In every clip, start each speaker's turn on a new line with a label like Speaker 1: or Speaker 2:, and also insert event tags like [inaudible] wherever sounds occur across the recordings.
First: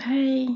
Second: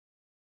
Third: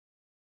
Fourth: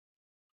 Speaker 1: Hey.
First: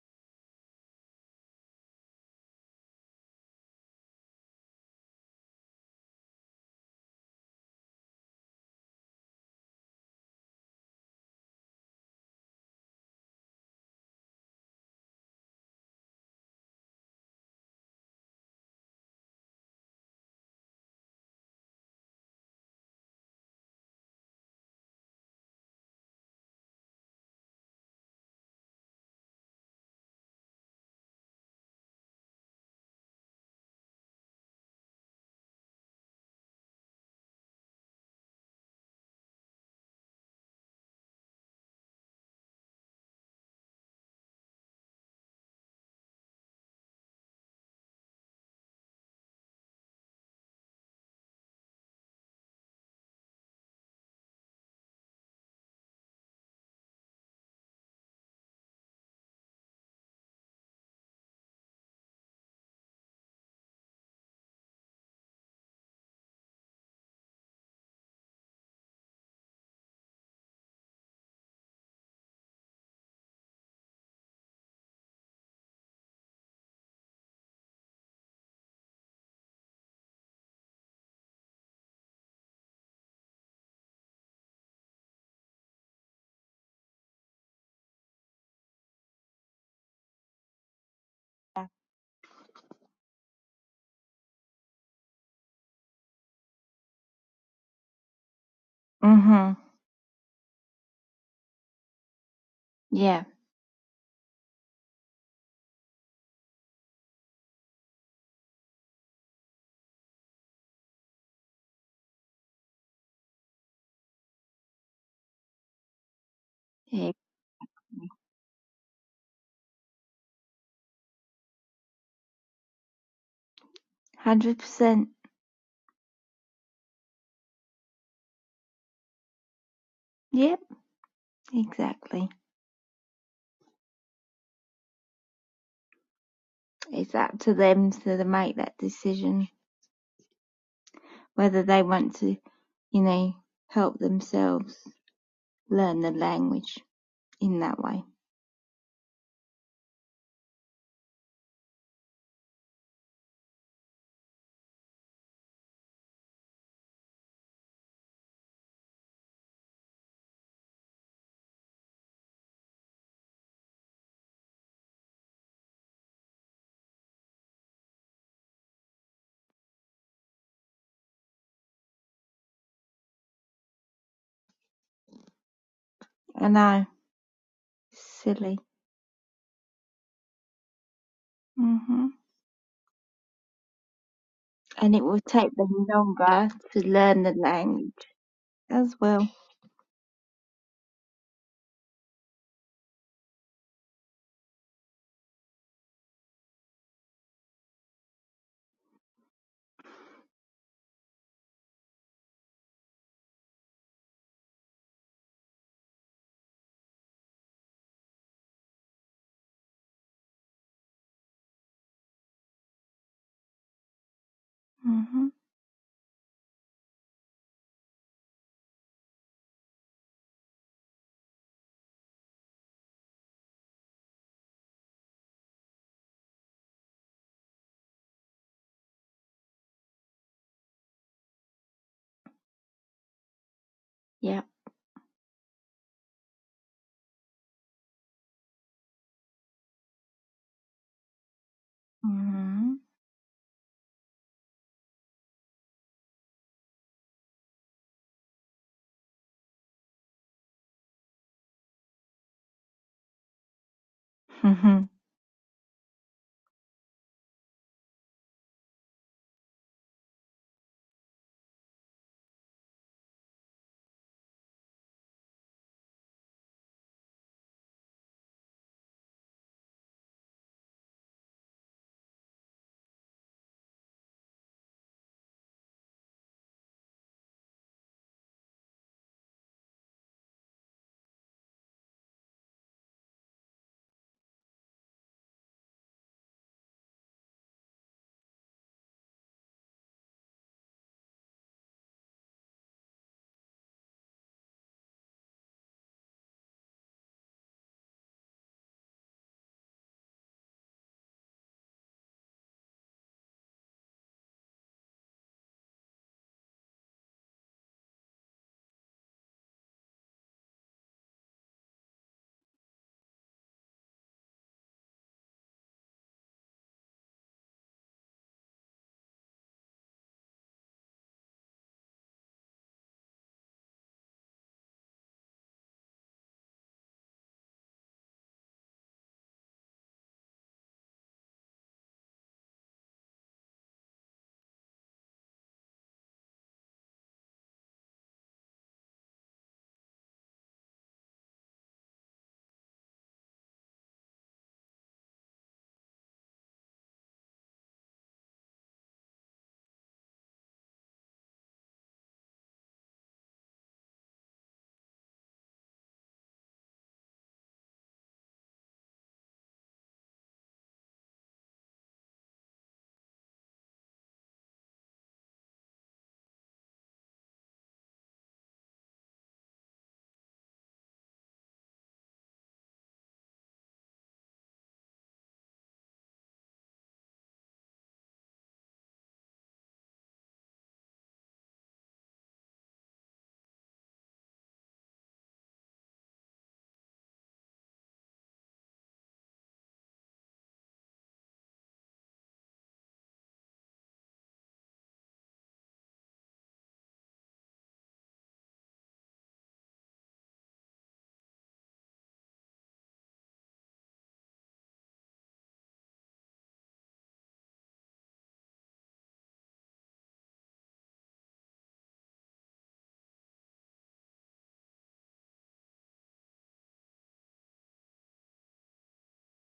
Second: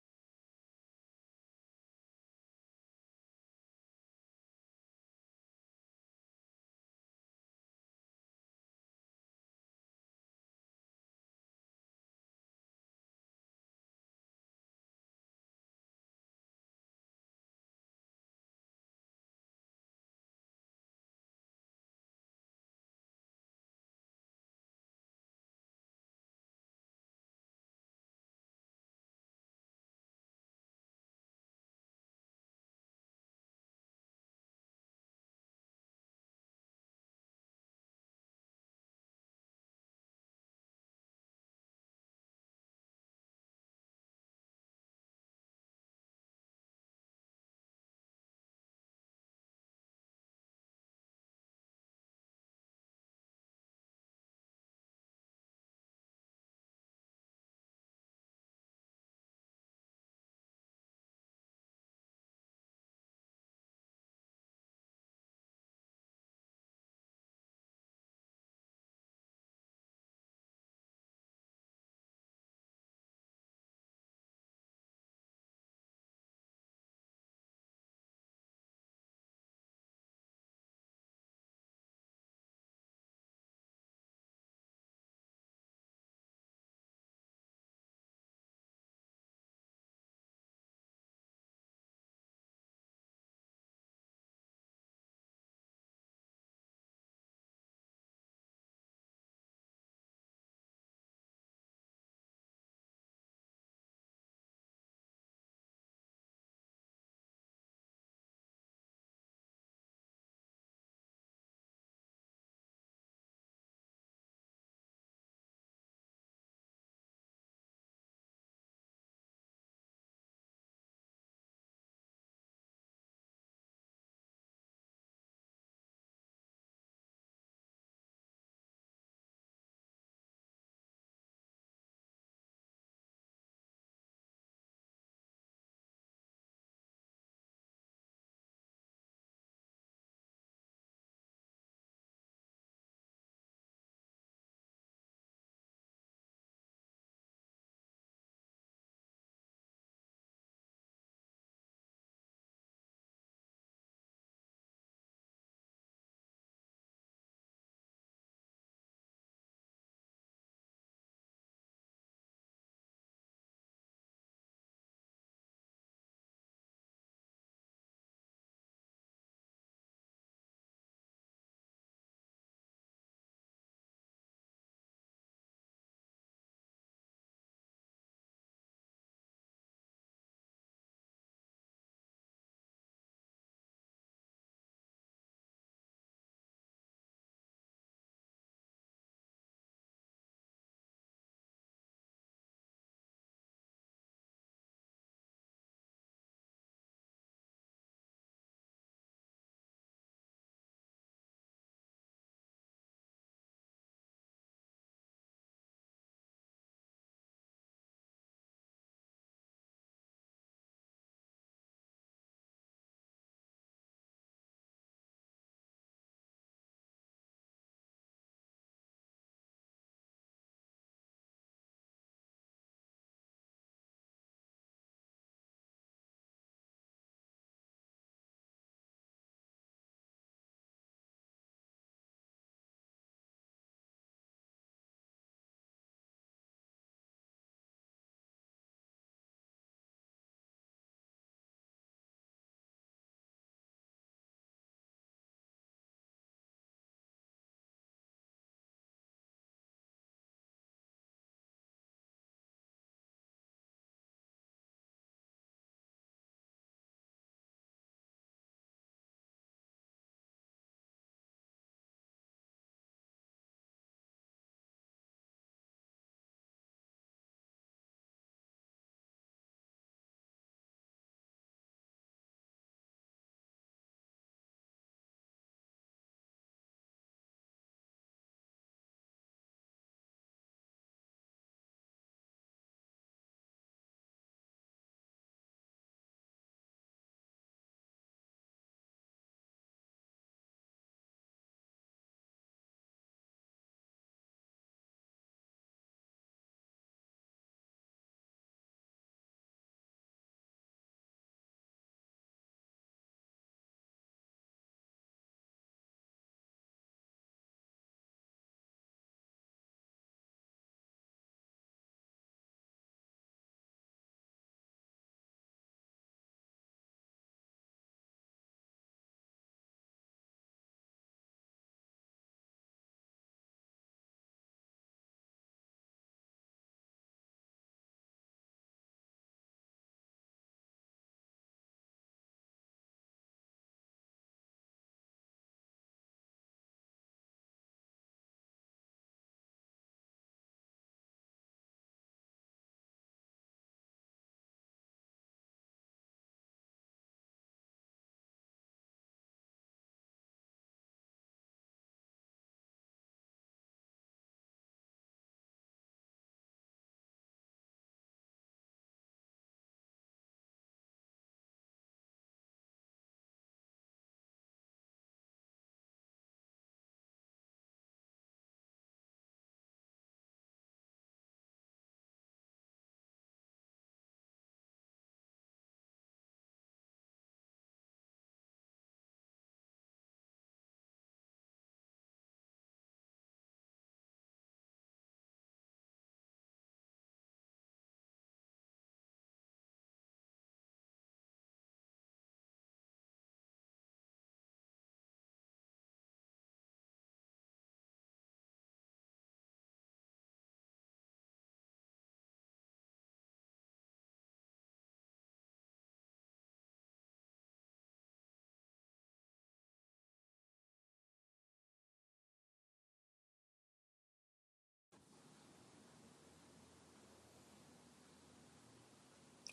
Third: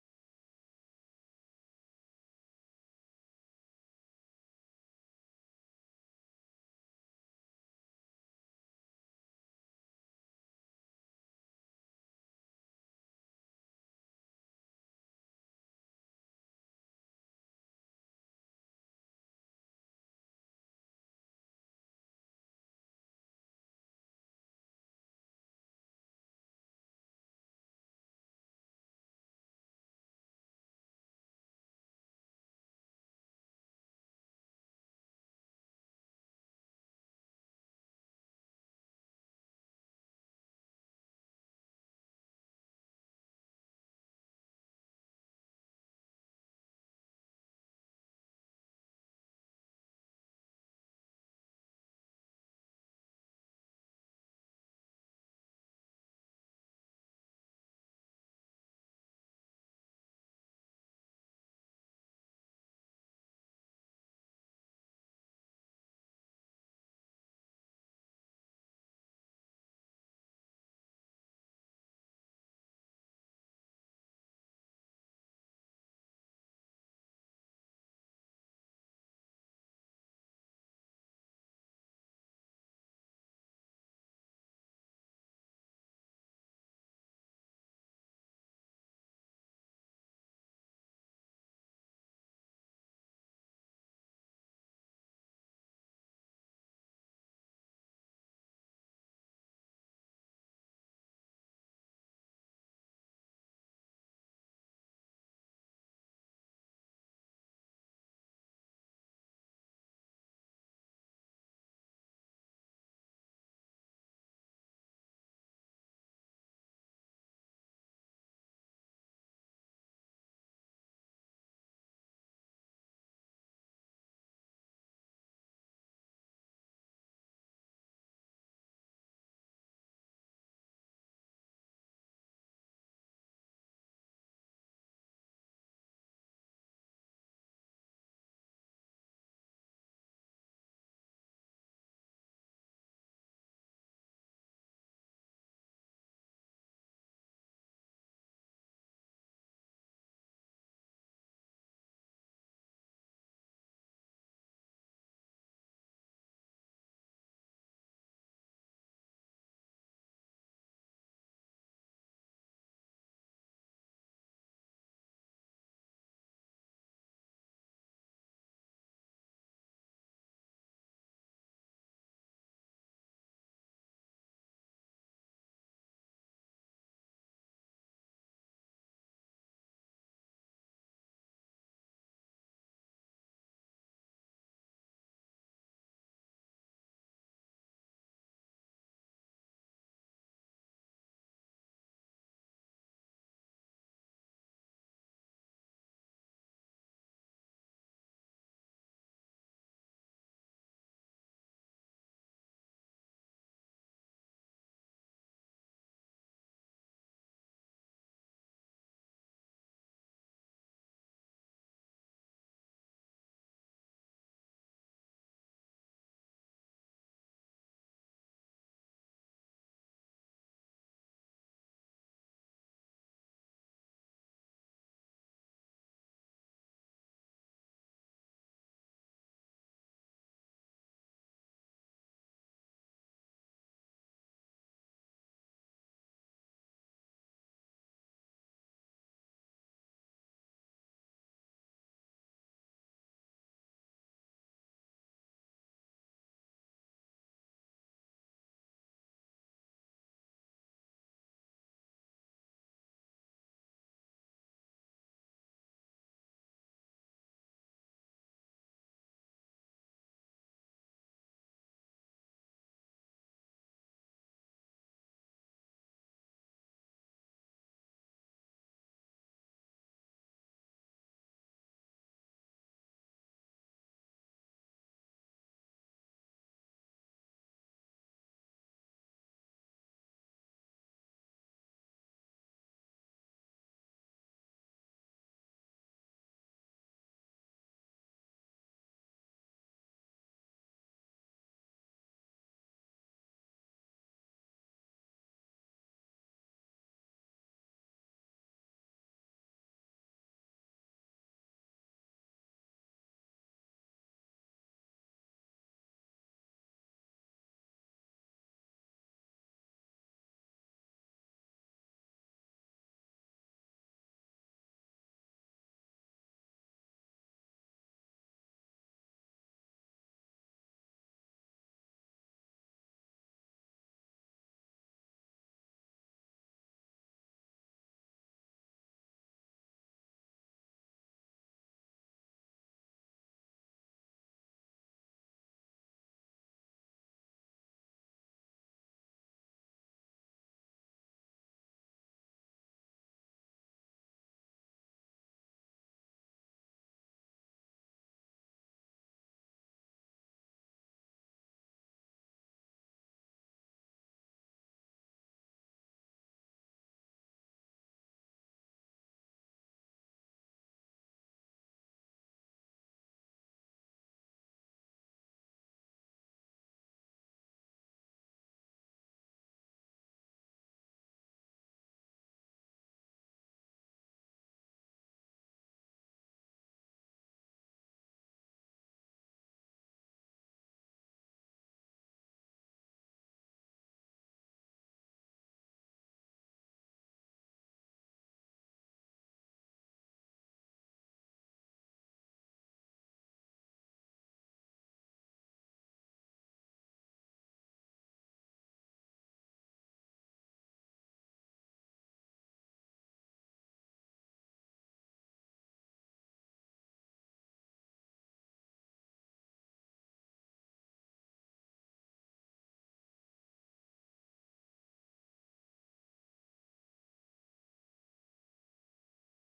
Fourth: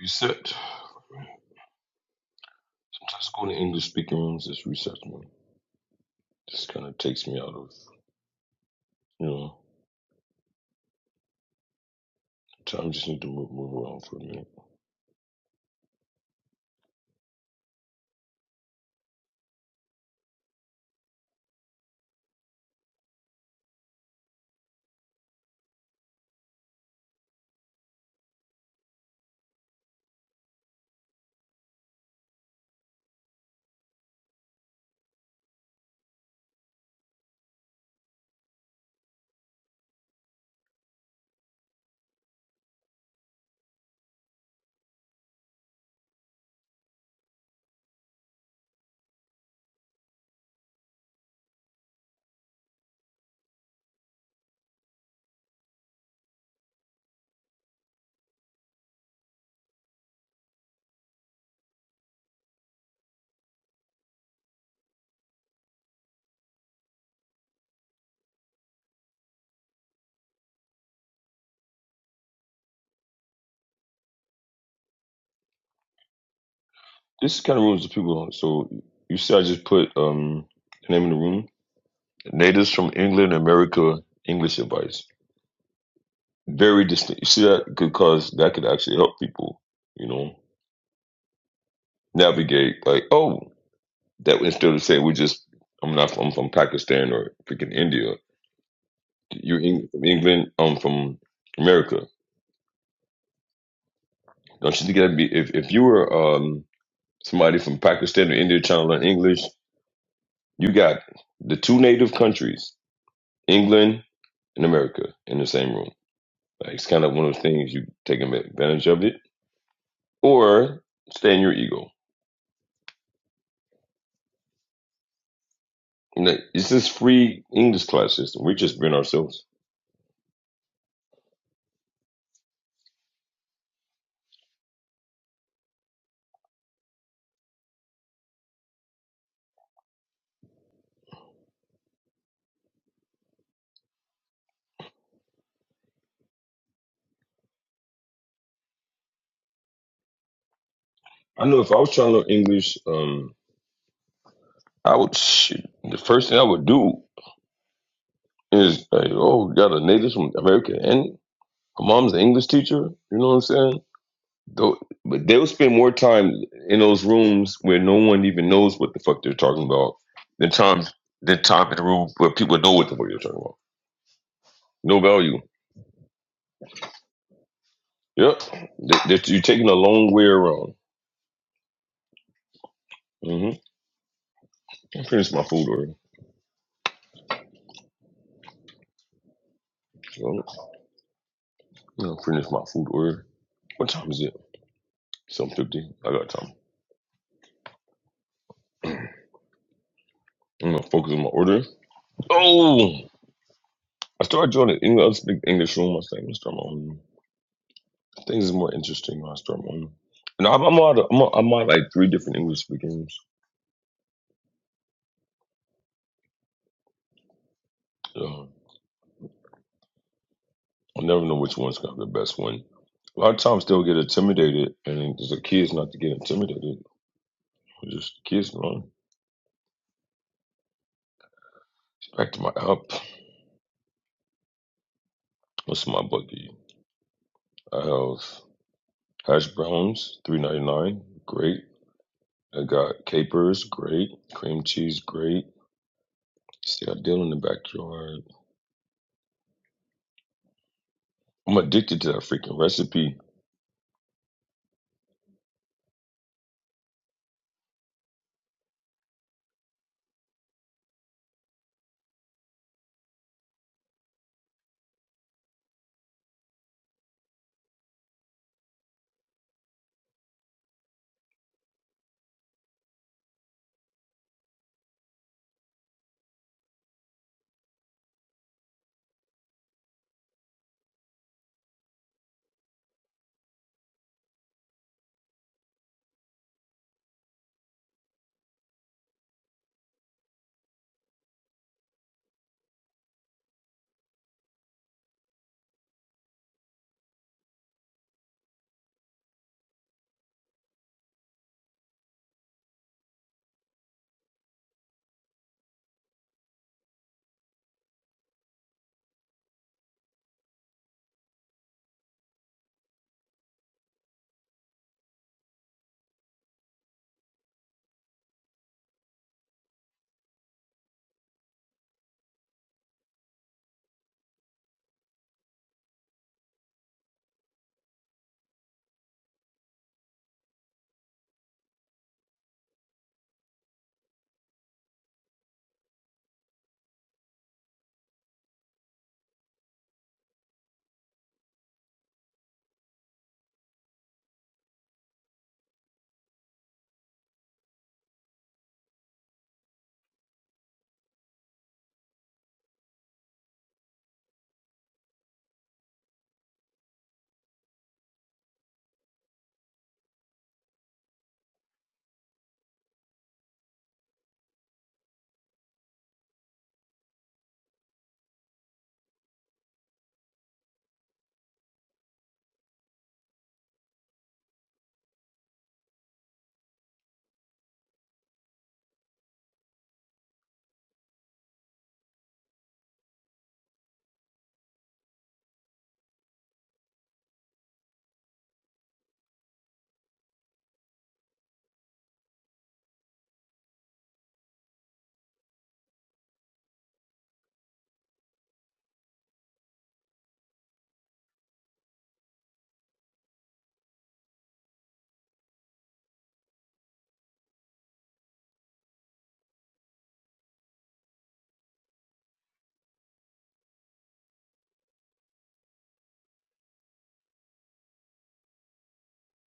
Speaker 2: Reset. Sometimes going to English speaking rooms just resets me. Just kind of takes me out of, you know, time. Just need to move, move around for a minute. This kind of rooms the people. huh? So you see, I just put um the name of the room: Natives from England, America, English advice. Very distinct. You see that could cause that could actually help people, you know, navigate. Like, oh, that instead of saying we just, I'm not, I'm from Pakistan or freaking India.
Speaker 1: Mm-hmm.
Speaker 2: You Eng- England, I'm from America.
Speaker 1: Yeah.
Speaker 2: Don't you think that'd be if, if you were um, somebody from Pakistan or India trying to learn English, you got the two native countries, England and America, in the same room. Like, it's kind
Speaker 1: Yeah.
Speaker 2: of one of those things you take advantage of it or stay in your ego.
Speaker 1: Hundred percent.
Speaker 2: And that- It's this free English class system. We're just being ourselves.
Speaker 1: Yep. Exactly. It's up to them to the- make that decision whether they want to, you know, help themselves learn the language in that way.
Speaker 2: I know if I was trying to learn English, um, I would shoot, the first thing I would do is like, oh, we got a native from America and her mom's an English teacher. You know what I'm saying? Though- But they'll spend more time in those rooms where no one even knows what the fuck they're talking about than times than time in the room where people know what the fuck they're talking about. No value.
Speaker 1: I know.
Speaker 2: Yep.
Speaker 1: Silly.
Speaker 2: That, that you're taking a long way around.
Speaker 1: hmm
Speaker 2: hmm
Speaker 1: And it
Speaker 2: I
Speaker 1: will
Speaker 2: finished my
Speaker 1: take
Speaker 2: food
Speaker 1: them
Speaker 2: order.
Speaker 1: longer to learn the language as well.
Speaker 2: So, I'm gonna finish my food order. What time is it? Seven fifty. I got time. I'm gonna focus on my order. Oh, I started joining English, I was big English room. I think I'm gonna start my own. Things is more interesting when I start my own. And I'm, I'm out. I'm, on I'm out like three different English speaking rooms.
Speaker 1: hmm
Speaker 2: So I never know which one's gonna be the best one. A lot of times they'll get intimidated, and it's the kids not to get intimidated. Just the kids grown. Back to my app.
Speaker 1: Yeah.
Speaker 2: What's my buggy? I have hash browns, three ninety nine, great. I
Speaker 1: hmm
Speaker 2: got capers, great. Cream cheese, great. See I deal in the backyard. I'm addicted to that freaking recipe.
Speaker 1: [laughs]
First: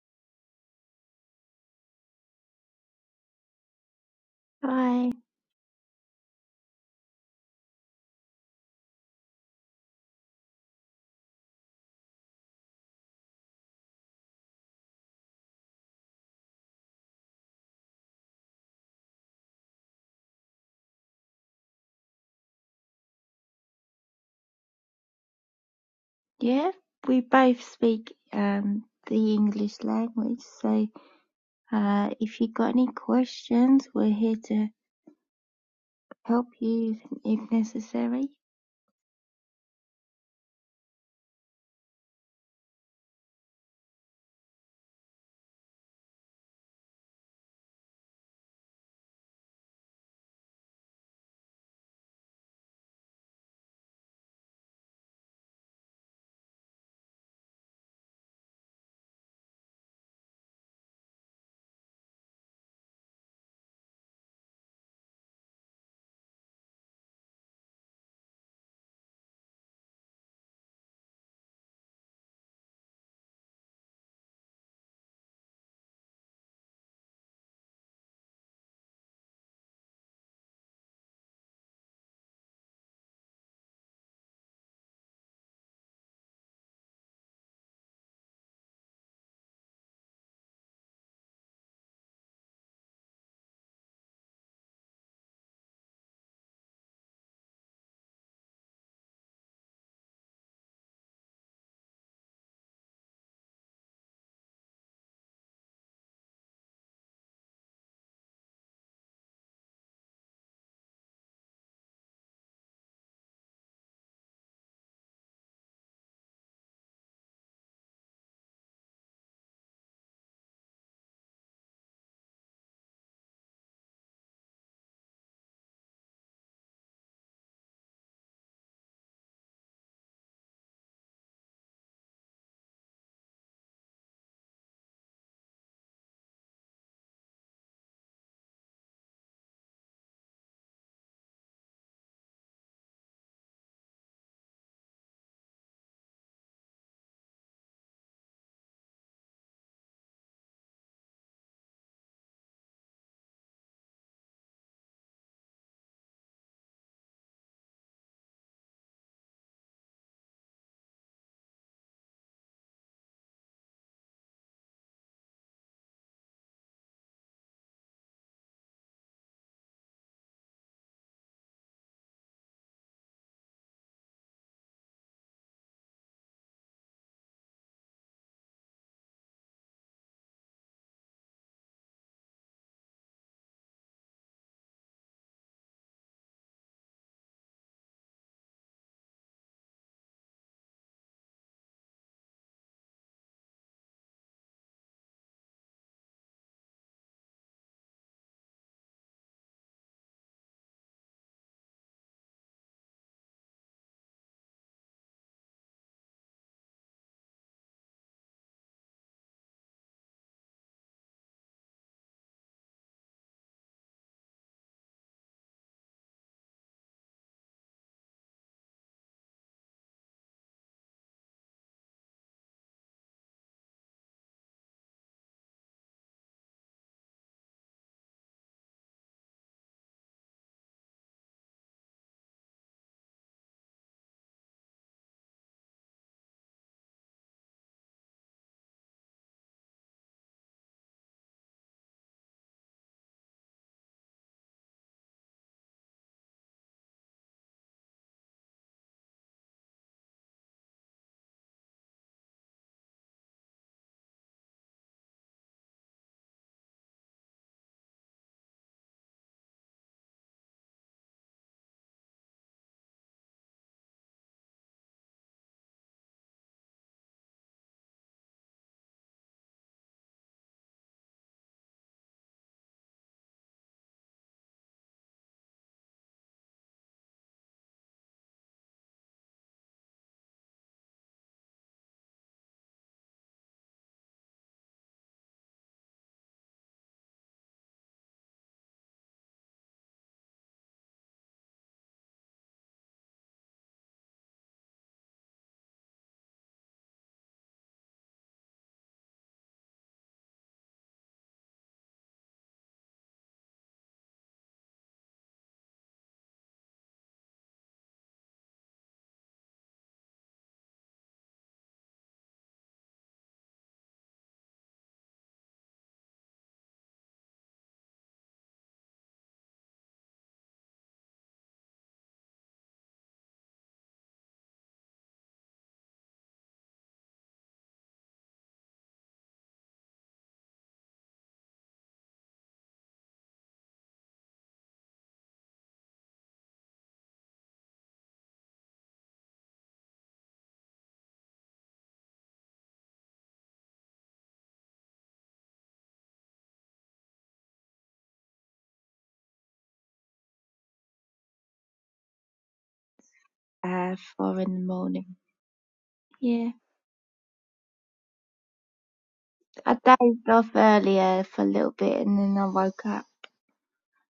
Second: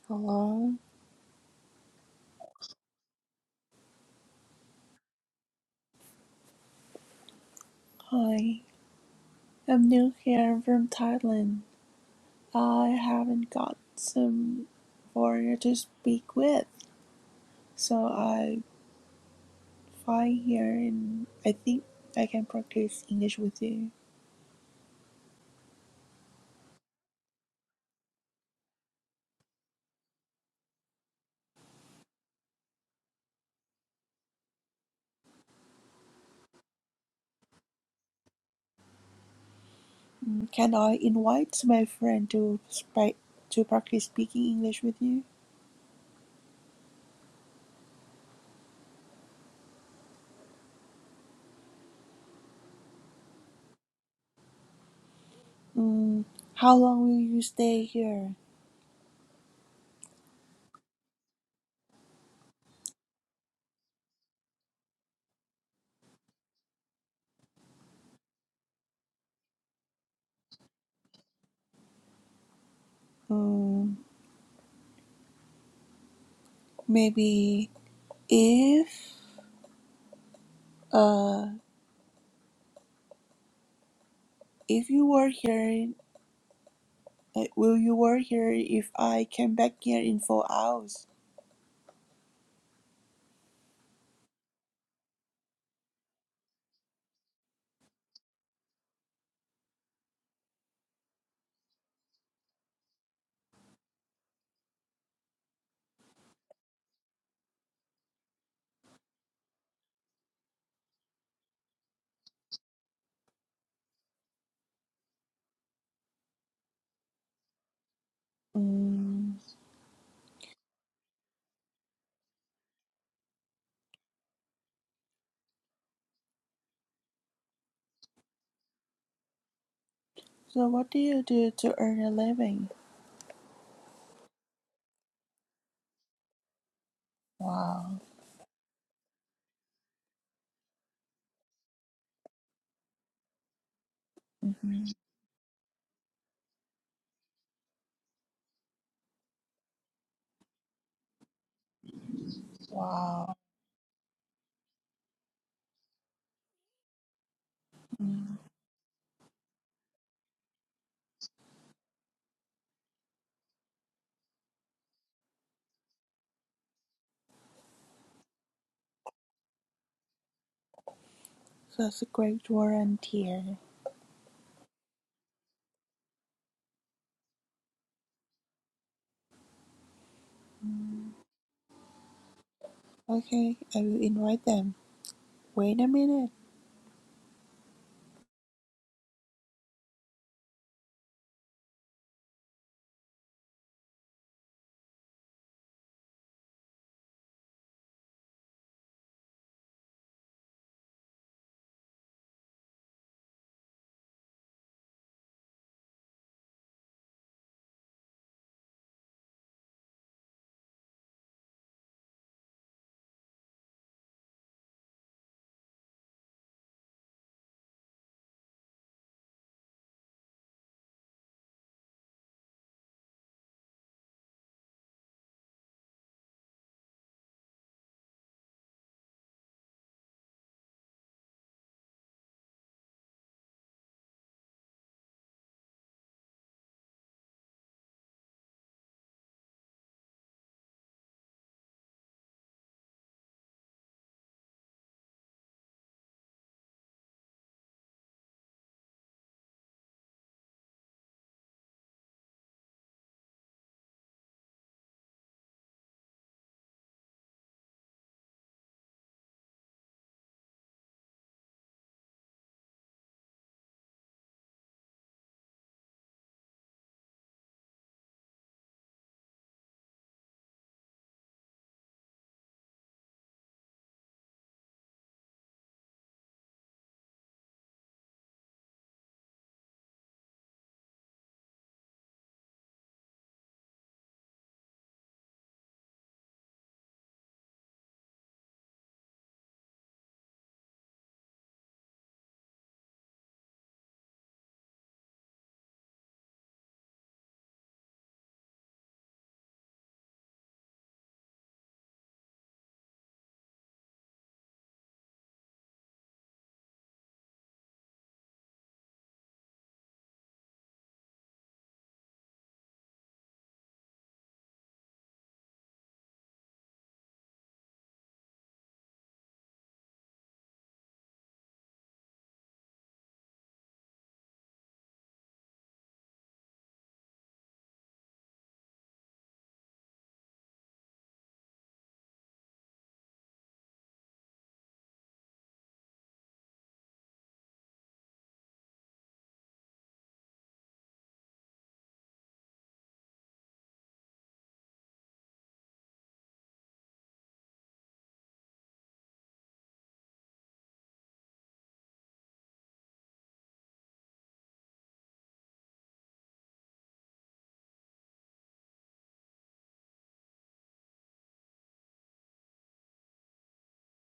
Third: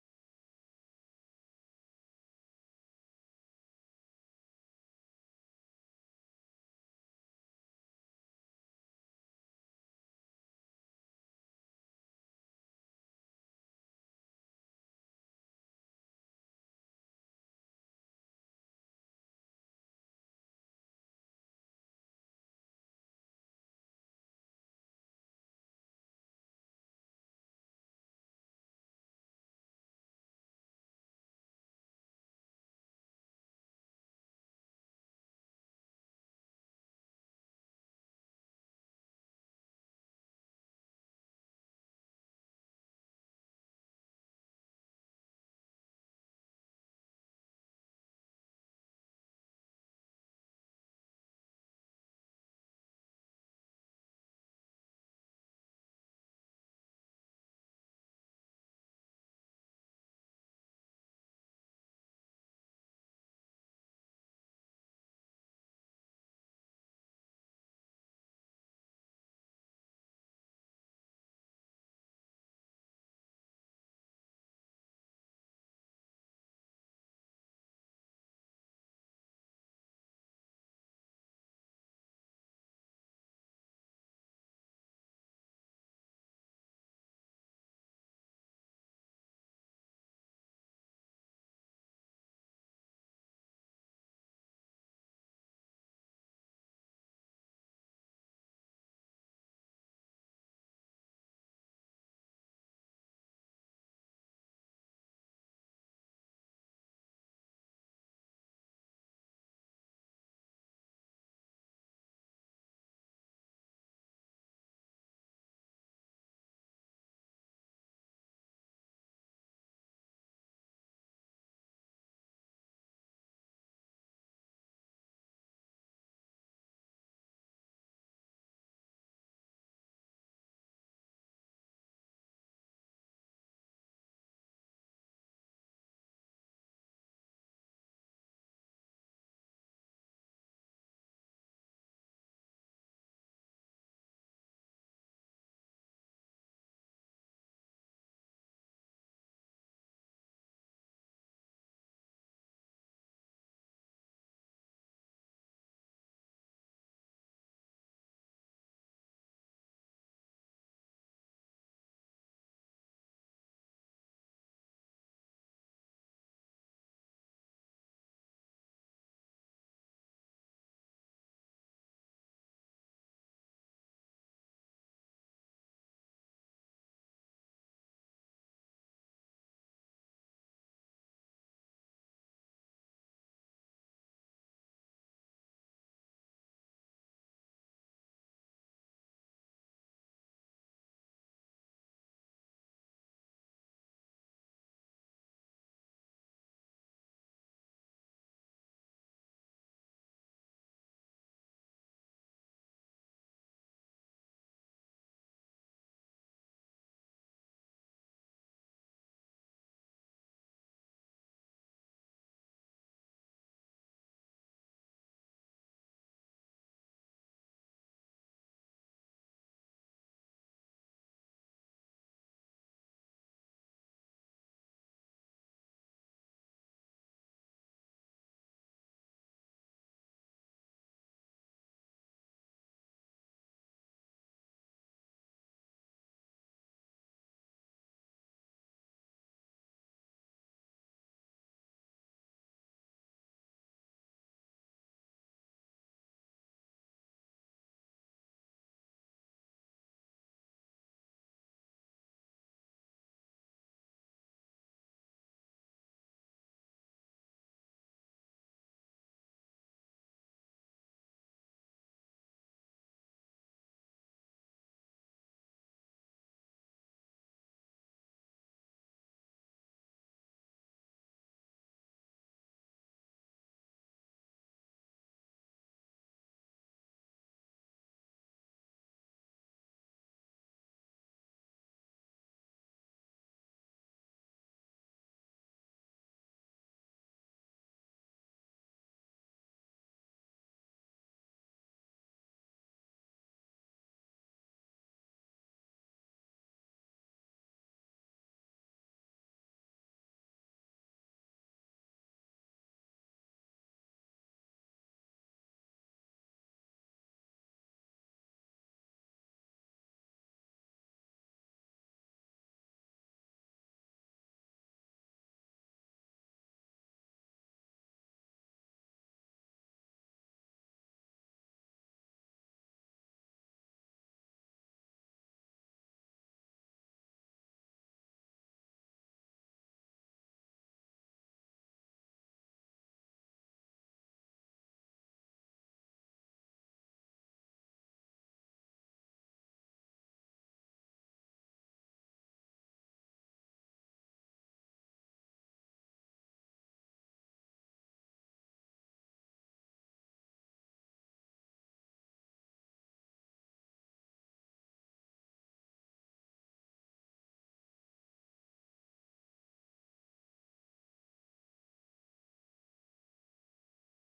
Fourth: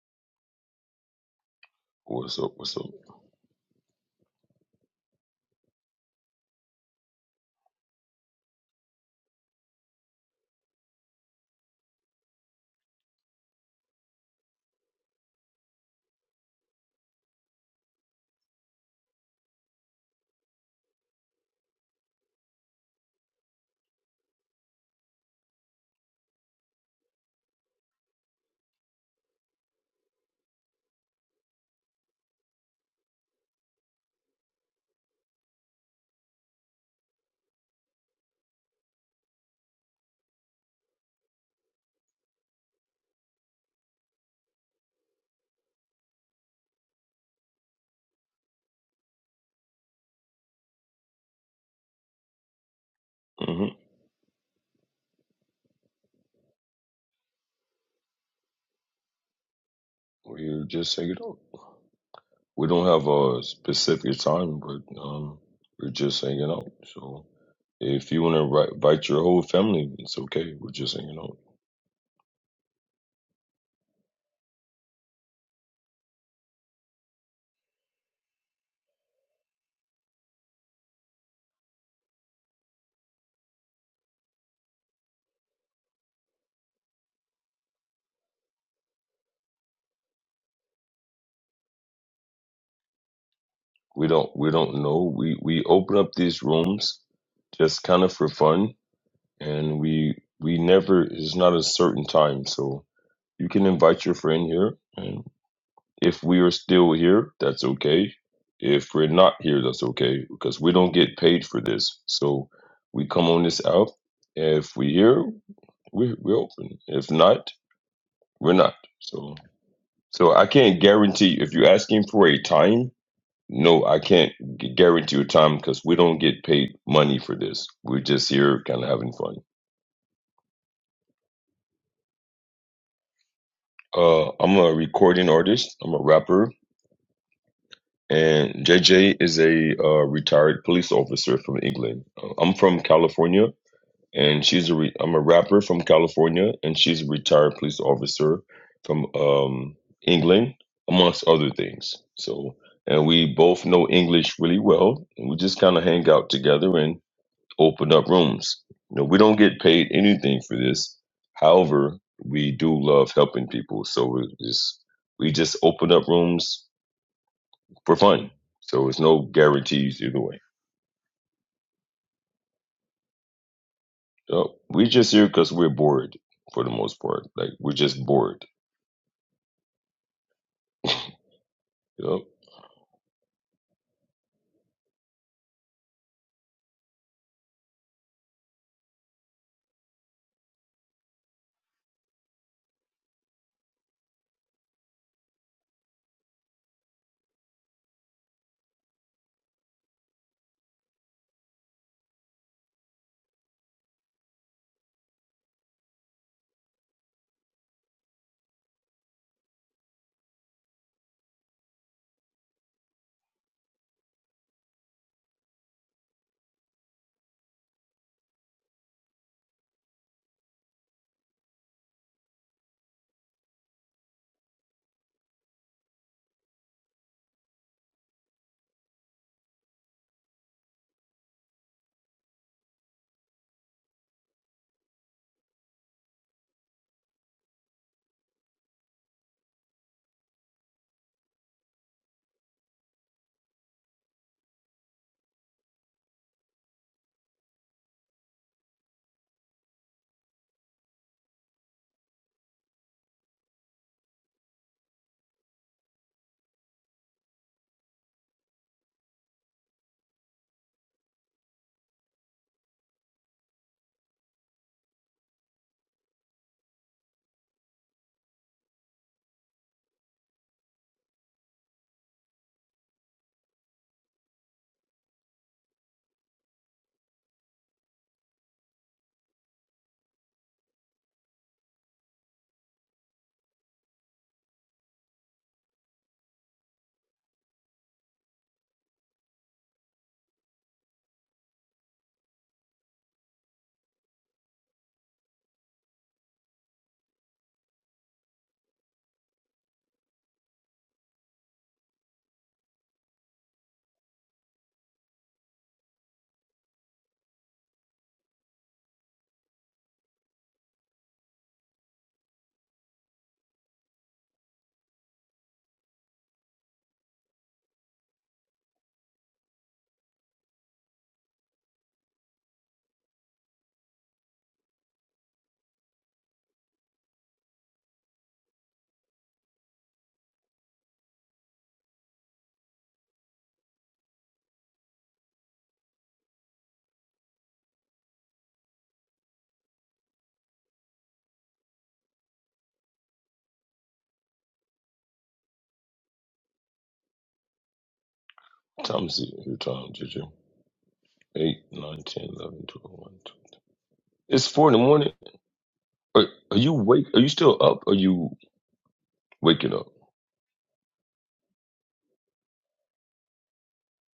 Speaker 3: Hello,
Speaker 2: What's up? What's up?
Speaker 1: I.
Speaker 3: hi. I'm new here from Thailand. I haven't got some foreigner to speak with, so I fly here and I think I can practice English with you.
Speaker 1: Yeah. We both speak um the English language, so Uh, if you got any questions, we're here to help you if necessary.
Speaker 3: Mm, Can I invite my friend to speak to practice speaking English with you?
Speaker 2: Mm-hmm.
Speaker 3: Mm, how long will you stay here?
Speaker 2: We just take it up. We don't have a specific time, but um, we're just hanging out. So if you want to invite your whole family, it's okay. We're just hanging out.
Speaker 3: Mm, maybe if uh if you were here Like, will you work here if I came back here in four hours?
Speaker 2: We don't we don't know. We we open up these rooms just kind of for fun, and we we never. It's not a certain time, so you can invite your friend here, and. If we are still here, that's okay. If we're not here, that's okay because we don't get paid for this. So we come on this out. If we here, we we open. If not, we're not. So
Speaker 3: Mm.
Speaker 2: so I can't guarantee if you're asking for a time. No, I can't gu- guarantee a time because we don't get paid money for this. We're just here kind of having fun.
Speaker 3: So what do you do to earn a living?
Speaker 2: Uh, I'm a recording artist. I'm a rapper.
Speaker 3: Wow.
Speaker 2: and JJ is a uh, retired police officer from England. Uh, I'm from California, and she's a
Speaker 3: hmm
Speaker 2: re- I'm a rapper from California, and she's a retired police officer from um, England, amongst other things. So, and
Speaker 3: Wow.
Speaker 2: we both know English really well, and we just kind of hang out together and open up
Speaker 3: Mm.
Speaker 2: rooms. You know, we don't get paid anything for this. However, we do love helping people, so we just we just open up rooms for fun. So it's no guarantees either way.
Speaker 3: That's a great volunteer.
Speaker 2: So we're just here because we're bored for the most part. Like we're just bored. Yep.
Speaker 3: Okay, I will invite them. Wait a minute.
Speaker 2: Time to see your time, Juju. 8, nine, ten, eleven, twelve, one, 2.
Speaker 1: Uh, four
Speaker 2: It's
Speaker 1: in the
Speaker 2: 4 in the morning.
Speaker 1: morning.
Speaker 2: Are,
Speaker 1: Yeah,
Speaker 2: are you wake? Are you still up? Or Are you waking
Speaker 1: I
Speaker 2: up?
Speaker 1: dozed off earlier for a little bit and then I woke up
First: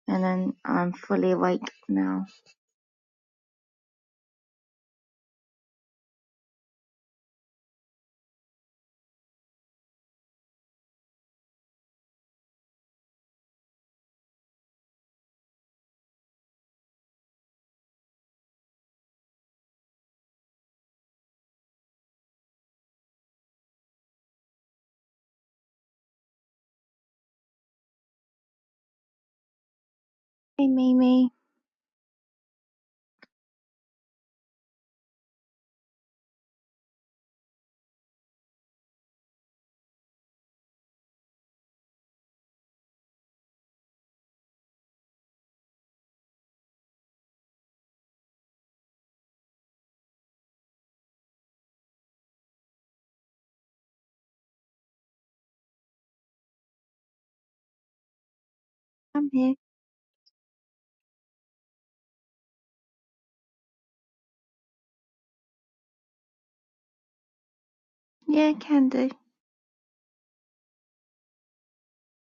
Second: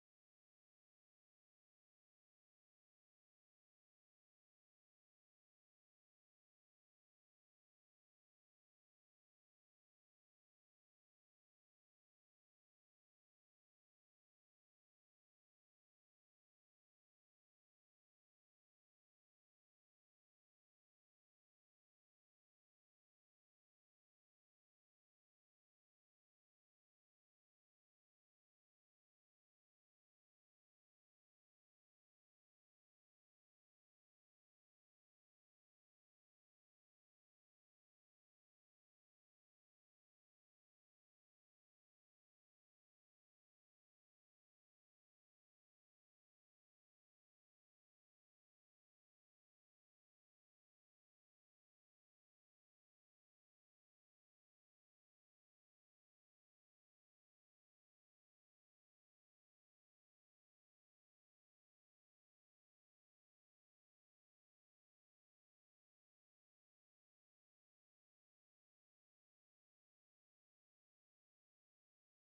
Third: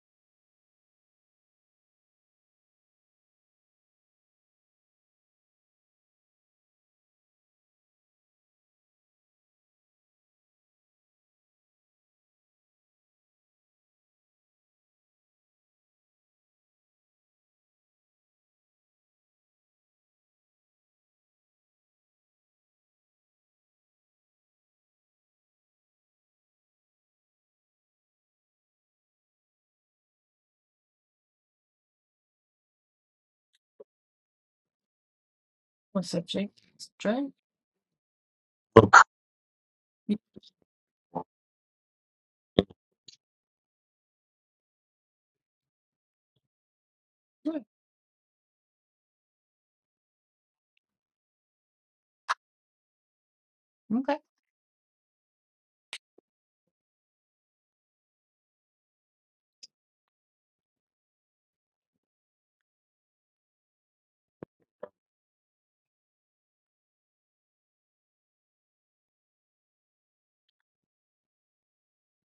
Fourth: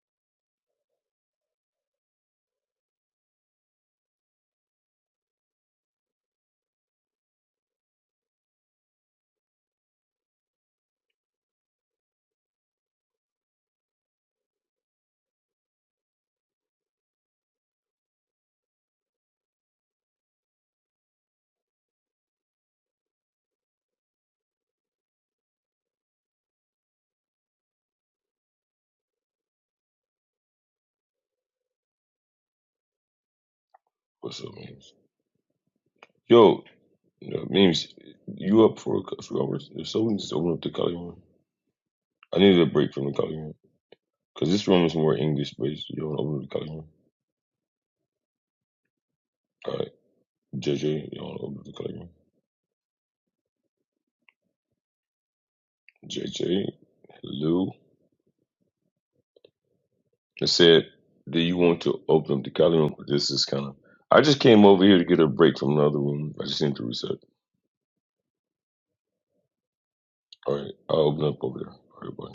Speaker 1: and then I'm fully awake now. Hey, Mimi,
Speaker 2: What's up, memes?
Speaker 4: What's up, Jake?
Speaker 2: Yo,
Speaker 4: Dre?
Speaker 2: no, memes, you up for a few hours? If so, we can just open up the Cali room. I needed a break from the Cali room. Because this room is more English based. You don't open up the Cali room. All right. JJ, you don't open up the Cali room.
Speaker 4: Okay.
Speaker 2: JJ, Lou
Speaker 1: I'm here.
Speaker 2: and said, Do you want to open up the Kali room? This is kind of. I just came over here to get a break from another room. I just need to reset.
Speaker 1: Yeah, can do.
Speaker 2: All right, I'll open up over there. All right, bye.